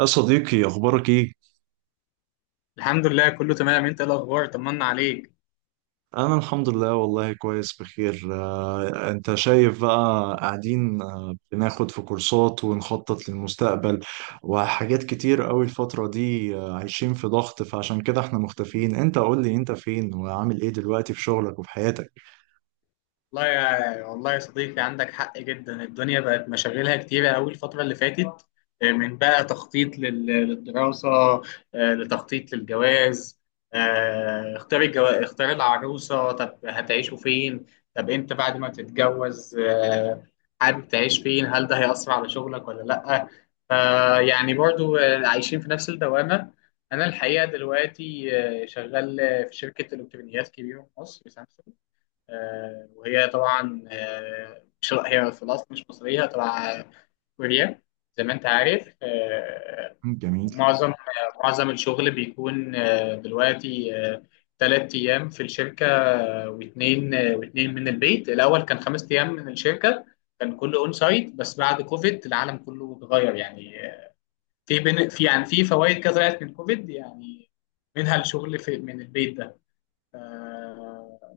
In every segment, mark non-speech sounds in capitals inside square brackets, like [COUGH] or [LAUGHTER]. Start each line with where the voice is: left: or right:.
right: يا صديقي أخبارك إيه؟
left: الحمد لله، كله تمام. انت ايه الاخبار؟ طمنا عليك.
right: أنا الحمد لله والله كويس بخير. أنت شايف بقى قاعدين بناخد في كورسات ونخطط للمستقبل وحاجات كتير أوي الفترة دي. عايشين في ضغط، فعشان كده إحنا مختفيين. أنت قول لي أنت فين وعامل إيه دلوقتي في شغلك وفي حياتك؟
left: والله يا صديقي عندك حق جدا. الدنيا بقت مشاغلها كتيرة أوي الفترة اللي فاتت. من بقى تخطيط للدراسة، لتخطيط للجواز، اختار العروسة. طب هتعيشوا فين؟ طب أنت بعد ما تتجوز حابب تعيش فين؟ هل ده هيأثر على شغلك ولا لأ؟ يعني برضو عايشين في نفس الدوامة. أنا الحقيقة دلوقتي شغال في شركة إلكترونيات كبيرة في مصر، سامسونج. آه، وهي طبعا آه، مش هي في الأصل مش مصرية، تبع كوريا، زي ما أنت عارف.
right: جميل.
left: ومعظم معظم الشغل بيكون دلوقتي 3 أيام في الشركة واتنين، واتنين من البيت. الأول كان 5 أيام من الشركة، كان كله أون سايت، بس بعد كوفيد العالم كله اتغير يعني. آه، في بن... في يعني في فوائد كده طلعت من كوفيد يعني، منها الشغل في من البيت ده. آه،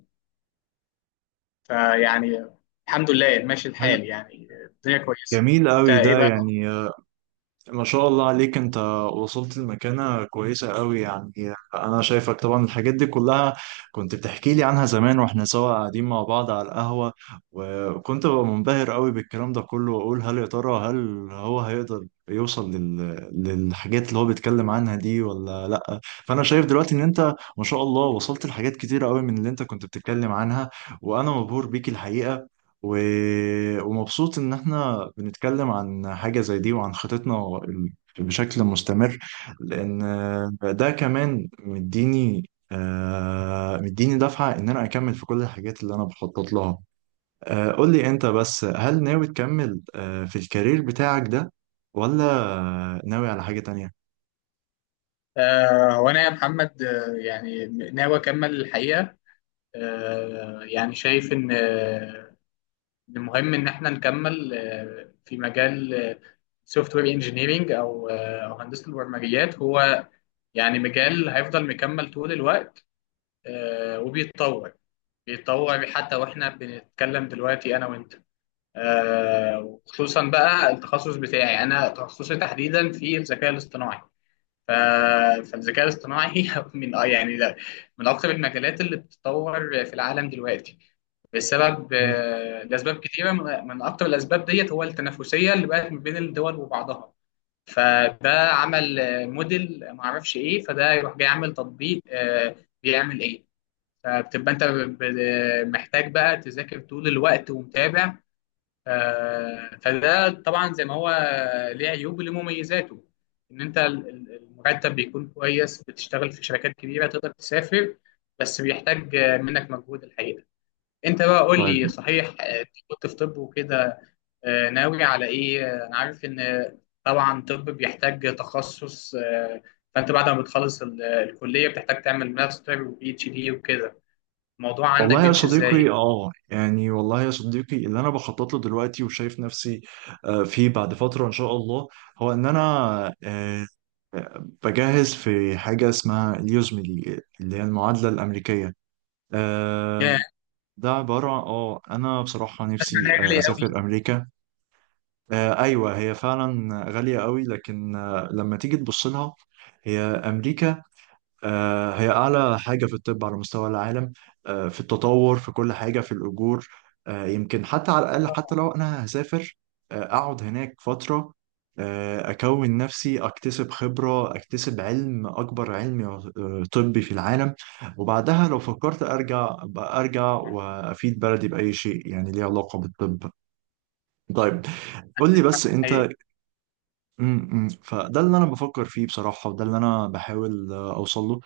left: فيعني الحمد لله ماشي
right: حلو.
left: الحال يعني، الدنيا كويسه.
right: جميل
left: انت
right: أوي
left: ايه
right: ده،
left: بقى؟
right: يعني ما شاء الله عليك، انت وصلت لمكانة كويسة قوي يعني. انا شايفك طبعا الحاجات دي كلها، كنت بتحكي لي عنها زمان واحنا سوا قاعدين مع بعض على القهوة، وكنت ببقى منبهر قوي بالكلام ده كله، واقول هل يا ترى هو هيقدر يوصل للحاجات اللي هو بيتكلم عنها دي ولا لا. فانا شايف دلوقتي ان انت ما شاء الله وصلت لحاجات كتيرة قوي من اللي انت كنت بتتكلم عنها، وانا مبهور بيك الحقيقة. و... ومبسوط إن إحنا بنتكلم عن حاجة زي دي وعن خطتنا بشكل مستمر، لأن ده كمان مديني دفعة إن أنا أكمل في كل الحاجات اللي أنا بخطط لها. قول لي أنت بس، هل ناوي تكمل في الكارير بتاعك ده ولا ناوي على حاجة تانية؟
left: هو انا يا محمد ناوي اكمل الحقيقه. شايف ان إن مهم ان احنا نكمل آه في مجال سوفت وير انجينيرنج او هندسه البرمجيات. هو يعني مجال هيفضل مكمل طول الوقت آه وبيتطور، بيتطور حتى واحنا بنتكلم دلوقتي انا وانت. وخصوصا بقى التخصص بتاعي، انا تخصصي تحديدا في الذكاء الاصطناعي. ف- فالذكاء الاصطناعي [LAUGHS] من من اكثر المجالات اللي بتتطور في العالم دلوقتي بسبب
right: مم.
left: لاسباب كتيره. من اكثر الاسباب ديت هو التنافسيه اللي بقت ما بين الدول وبعضها. فده عمل موديل ما اعرفش ايه، فده يروح جاي عامل تطبيق بيعمل ايه. فبتبقى انت محتاج بقى تذاكر طول الوقت ومتابع. فده طبعا زي ما هو ليه عيوب وليه مميزاته. ان انت المرتب بيكون كويس، بتشتغل في شركات كبيره، تقدر تسافر، بس بيحتاج منك مجهود الحقيقه. انت بقى قول لي،
right: طيب.
left: صحيح أنت كنت في طب وكده، ناوي على ايه؟ انا عارف ان طبعا طب بيحتاج تخصص. فانت بعد ما بتخلص الكليه، بتحتاج تعمل ماستر وبي اتش دي وكده. الموضوع عندك بيمشي ازاي؟
right: والله يا صديقي اللي انا بخطط له دلوقتي وشايف نفسي فيه بعد فترة ان شاء الله، هو ان انا آه، بجهز في حاجة اسمها اليوزملي، اللي هي المعادلة الأمريكية. آه،
left: يا،
right: ده عبارة اه، انا بصراحة
left: اسمع
right: نفسي
left: انها غاليه قوي.
right: اسافر امريكا. ايوه هي فعلا غالية قوي، لكن لما تيجي تبص لها، هي امريكا هي أعلى حاجة في الطب على مستوى العالم. في التطور، في كل حاجة، في الأجور. يمكن حتى، على الأقل، حتى لو أنا هسافر أقعد هناك فترة، أكون نفسي أكتسب خبرة، أكتسب علم، أكبر علم طبي في العالم. وبعدها لو فكرت أرجع، أبقى أرجع وأفيد بلدي بأي شيء يعني ليه علاقة بالطب. طيب قول لي بس أنت، فده اللي أنا بفكر فيه بصراحة، وده اللي أنا بحاول أوصله.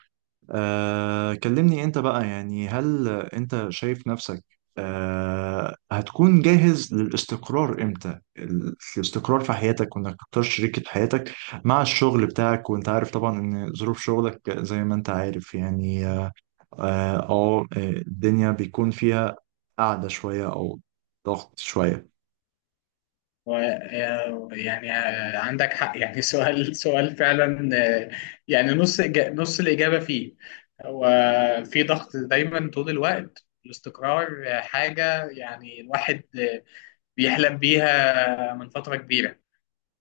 right: كلمني انت بقى، يعني هل انت شايف نفسك هتكون جاهز للاستقرار امتى؟ الاستقرار في حياتك وانك تختار شريكة حياتك مع الشغل بتاعك، وانت عارف طبعا ان ظروف شغلك زي ما انت عارف يعني اه، الدنيا بيكون فيها قعدة شوية او ضغط شوية.
left: يعني عندك حق يعني، سؤال فعلا يعني نص نص الإجابة فيه. هو في ضغط دايما طول الوقت. الاستقرار حاجة يعني الواحد بيحلم بيها من فترة كبيرة،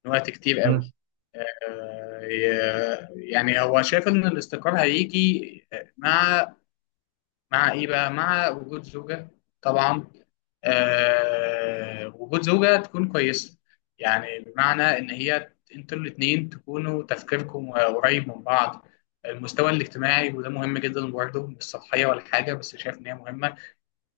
left: من وقت كتير
right: مم.
left: قوي. يعني هو شايف إن الاستقرار هيجي مع مع ايه بقى، مع وجود زوجة طبعا، آه وجود زوجة تكون كويسة. يعني بمعنى ان هي انتوا الاتنين تكونوا تفكيركم قريب من بعض. المستوى الاجتماعي وده مهم جدا برضه، مش سطحية ولا حاجة بس شايف ان هي مهمة.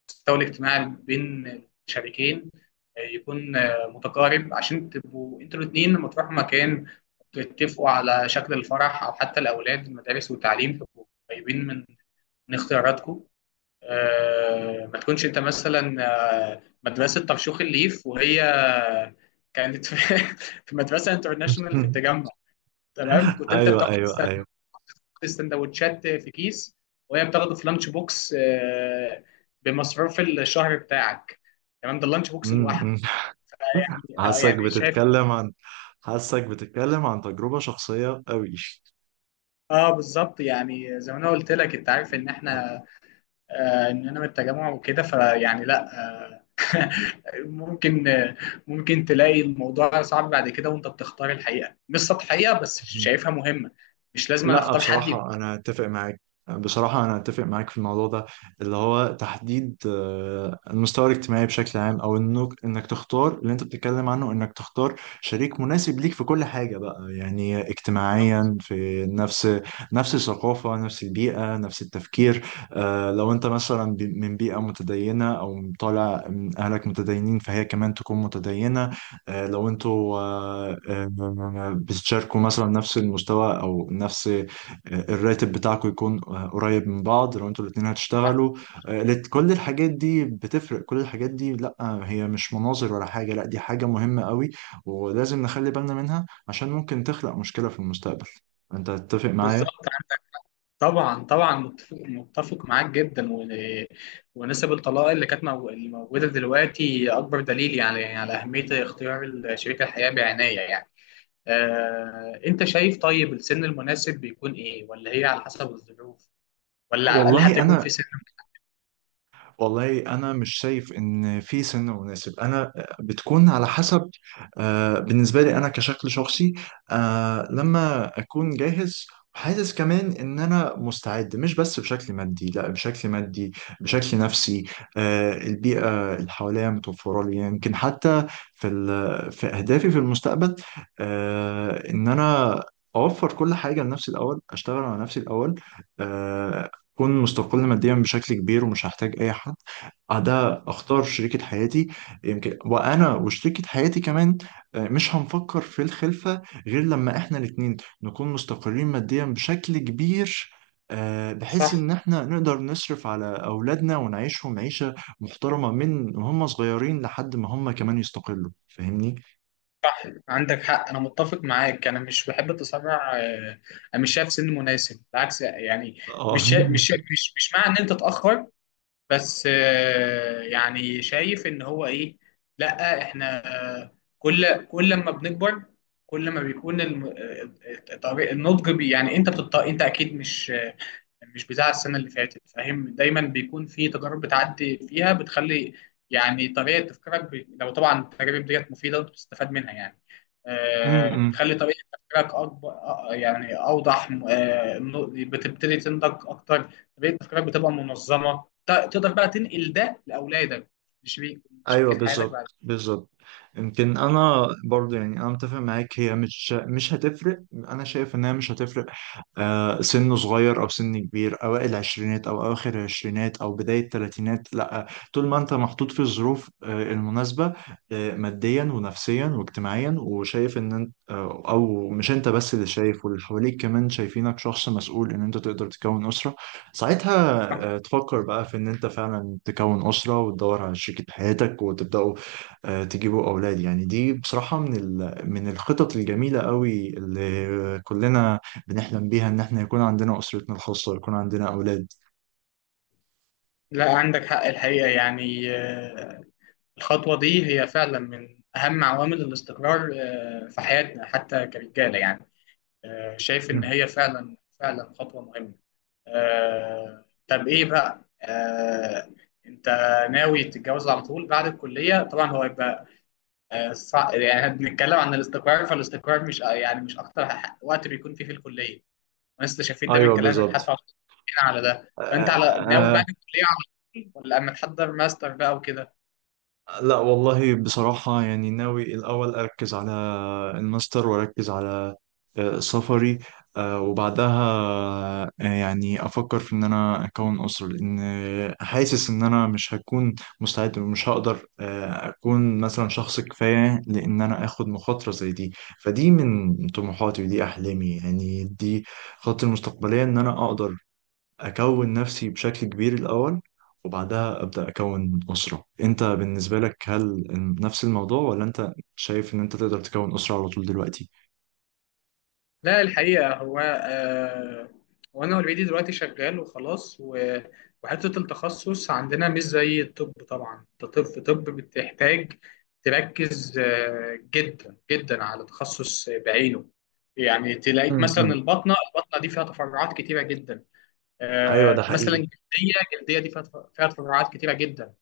left: المستوى الاجتماعي بين الشريكين يكون متقارب، عشان تبقوا انتوا الاتنين لما تروحوا مكان تتفقوا على شكل الفرح، او حتى الاولاد، المدارس والتعليم، تبقوا قريبين من من اختياراتكم. ما تكونش انت مثلا مدرسة طرشوخ الليف وهي كانت في [LAUGHS] في مدرسة انترناشونال في
right: [LAUGHS]
left: التجمع. تمام؟ كنت انت
right: ايوه،
left: بتاخد
right: ايوه، ايوه.
left: السندوتشات في كيس وهي بتاخده في لانش بوكس بمصروف الشهر بتاعك. تمام، ده اللانش بوكس
right: م- م.
left: لوحده.
right: [LAUGHS]
left: يعني
right: حاسك
left: يعني شايف.
right: بتتكلم عن حاسك بتتكلم عن تجربة شخصية قوي.
left: اه بالظبط، يعني زي ما انا قلت لك، انت عارف ان احنا ان انا من التجمع وكده. فيعني لا آه، [LAUGHS] ممكن آه، ممكن تلاقي الموضوع صعب بعد كده وانت بتختار الحقيقه. مش سطحيه بس
right: مم.
left: شايفها مهمه. مش لازم أنا
right: لا
left: اختار حد يكون
right: بصراحة أنا أتفق معاك، بصراحة أنا أتفق معاك في الموضوع ده، اللي هو تحديد المستوى الاجتماعي بشكل عام، أو إنك تختار اللي أنت بتتكلم عنه، إنك تختار شريك مناسب ليك في كل حاجة بقى، يعني اجتماعيا في نفس الثقافة، نفس البيئة، نفس التفكير. لو أنت مثلا من بيئة متدينة أو طالع من أهلك متدينين، فهي كمان تكون متدينة. لو انتوا بتشاركوا مثلا نفس المستوى او نفس الراتب بتاعكم يكون قريب من بعض لو انتوا الاتنين
left: صح.
right: هتشتغلوا. كل الحاجات دي بتفرق، كل الحاجات دي لا، هي مش مناظر ولا حاجة، لا دي حاجة مهمة قوي، ولازم نخلي بالنا منها عشان ممكن تخلق مشكلة في المستقبل. انت تتفق معايا؟
left: بالظبط، طبعا طبعا، متفق معاك جدا. ونسب الطلاق اللي موجوده دلوقتي اكبر دليل يعني على اهميه اختيار شريك الحياه بعنايه يعني. انت شايف طيب السن المناسب بيكون ايه، ولا هي على حسب الظروف، ولا على الاقل حتى
right: والله
left: يكون
right: انا
left: في سن
right: والله انا مش شايف ان في سن مناسب، انا بتكون على حسب. بالنسبه لي انا كشكل شخصي، لما اكون جاهز وحاسس كمان ان انا مستعد، مش بس بشكل مادي، لا بشكل مادي بشكل نفسي، البيئه اللي حواليا متوفره لي، يمكن حتى في في اهدافي في المستقبل. ان انا اوفر كل حاجه لنفسي الاول، اشتغل على نفسي الاول، اكون مستقل ماديا بشكل كبير، ومش هحتاج اي حد ده اختار شريكة حياتي. يمكن وانا وشريكة حياتي كمان مش هنفكر في الخلفة غير لما احنا الاتنين نكون مستقرين ماديا بشكل كبير، بحيث
left: صح؟
right: ان احنا نقدر نصرف على اولادنا ونعيشهم عيشة محترمة من هم صغيرين لحد ما هم كمان يستقلوا. فاهمني؟
left: عندك حق، انا متفق معاك، انا مش بحب التسرع. انا مش شايف سن مناسب بالعكس يعني.
right: اه.
left: مش شا- مش شا- مش مش مع ان انت تتاخر، بس يعني شايف ان هو ايه، لا احنا كل كل لما بنكبر، كل ما بيكون النضج يعني انت انت اكيد مش بتاع السنة اللي فاتت، فاهم؟ دايما بيكون في تجارب بتعدي فيها بتخلي يعني طريقة تفكيرك لو طبعا التجارب ديت مفيدة وانت بتستفاد منها يعني
right: امم.
left: بتخلي طريقة تفكيرك أكبر، يعني أوضح، بتبتدي تنضج أكتر. طريقة تفكيرك بتبقى منظمة، تقدر بقى تنقل ده لأولادك، لشريك
right: ايوه،
left: شريكة حياتك بعد
right: بالظبط بالظبط. يمكن انا برضه يعني انا متفق معاك، هي مش هتفرق، انا شايف انها مش هتفرق. سنه صغير او سن كبير، اوائل العشرينات او اواخر العشرينات او بدايه الثلاثينات، لا. طول ما انت محطوط في الظروف المناسبه، ماديا ونفسيا واجتماعيا، وشايف ان انت او مش انت بس اللي شايف، واللي حواليك كمان شايفينك شخص مسؤول ان انت تقدر تكون اسره، ساعتها
left: كده.
right: تفكر بقى في ان انت فعلا تكون اسره، وتدور على شريكة حياتك، وتبداوا تجيبوا اولاد. يعني دي بصراحه من من الخطط الجميله قوي اللي كلنا بنحلم بيها، ان احنا يكون عندنا اسرتنا الخاصه ويكون عندنا اولاد.
left: لا عندك حق الحقيقة يعني الخطوة دي هي فعلا من أهم عوامل الاستقرار في حياتنا، حتى كرجالة يعني. شايف إن
right: مم.
left: هي فعلا، فعلا خطوة مهمة. طب إيه بقى؟ أنت ناوي تتجوز على طول بعد الكلية؟ طبعا هو يبقى يعني بنتكلم عن الاستقرار، فالاستقرار مش يعني مش أكتر وقت بيكون فيه في الكلية، وأنا استشفيت ده من
right: ايوه
left: كلامك حتى
right: بالظبط.
left: على على ده.
right: آه
left: فأنت على ناوي بعد
right: آه.
left: الكلية على طول، ولا أما تحضر ماستر بقى وكده؟
right: لا والله بصراحه يعني ناوي الاول اركز على الماستر، واركز على سفري، وبعدها يعني افكر في ان انا اكون اسره، لان حاسس ان انا مش هكون مستعد، ومش هقدر اكون مثلا شخص كفايه لان انا اخد مخاطره زي دي. فدي من طموحاتي ودي احلامي، يعني دي خطتي المستقبليه، ان انا اقدر أكون نفسي بشكل كبير الأول، وبعدها أبدأ أكون أسرة. أنت بالنسبة لك هل نفس الموضوع، ولا أنت شايف إن أنت تقدر تكون أسرة على طول دلوقتي؟
left: لا الحقيقة هو آه، وأنا أوريدي دلوقتي شغال وخلاص وحتة التخصص عندنا مش زي الطب طبعا. أنت طب بتحتاج تركز آه جدا جدا على تخصص بعينه، يعني تلاقيك مثلا
right: امم.
left: البطنة، البطنة دي فيها تفرعات كتيرة جدا،
right: ايوه ده
left: آه مثلا
right: حقيقي.
left: جلدية، جلدية دي فيها فيها تفرعات كتيرة جدا.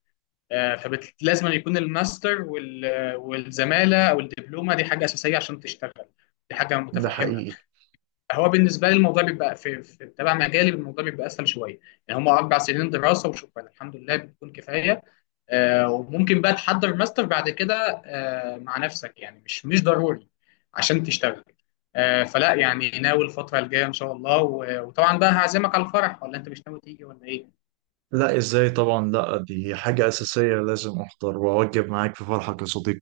left: آه فلازم يكون الماستر والزمالة أو الدبلومة، دي حاجة أساسية عشان تشتغل، دي حاجة
right: ده
left: متفهمة.
right: حقيقي.
left: هو بالنسبه لي الموضوع بيبقى في تبع مجالي، الموضوع بيبقى اسهل شويه، يعني هم 4 سنين دراسه وشكرا الحمد لله بتكون كفايه. آه وممكن بقى تحضر ماستر بعد كده آه مع نفسك، يعني مش ضروري عشان تشتغل. فلا يعني ناوي الفتره الجايه ان شاء الله. وطبعا بقى هعزمك على الفرح، ولا انت مش ناوي تيجي ولا ايه؟
right: لا ازاي طبعا، لا دي حاجة أساسية، لازم أحضر وأوجب معاك في فرحك يا صديقي.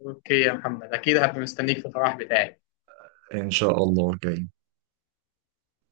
left: اوكي يا محمد، اكيد هبقى مستنيك في الفرح بتاعي.
right: إن شاء الله جاي.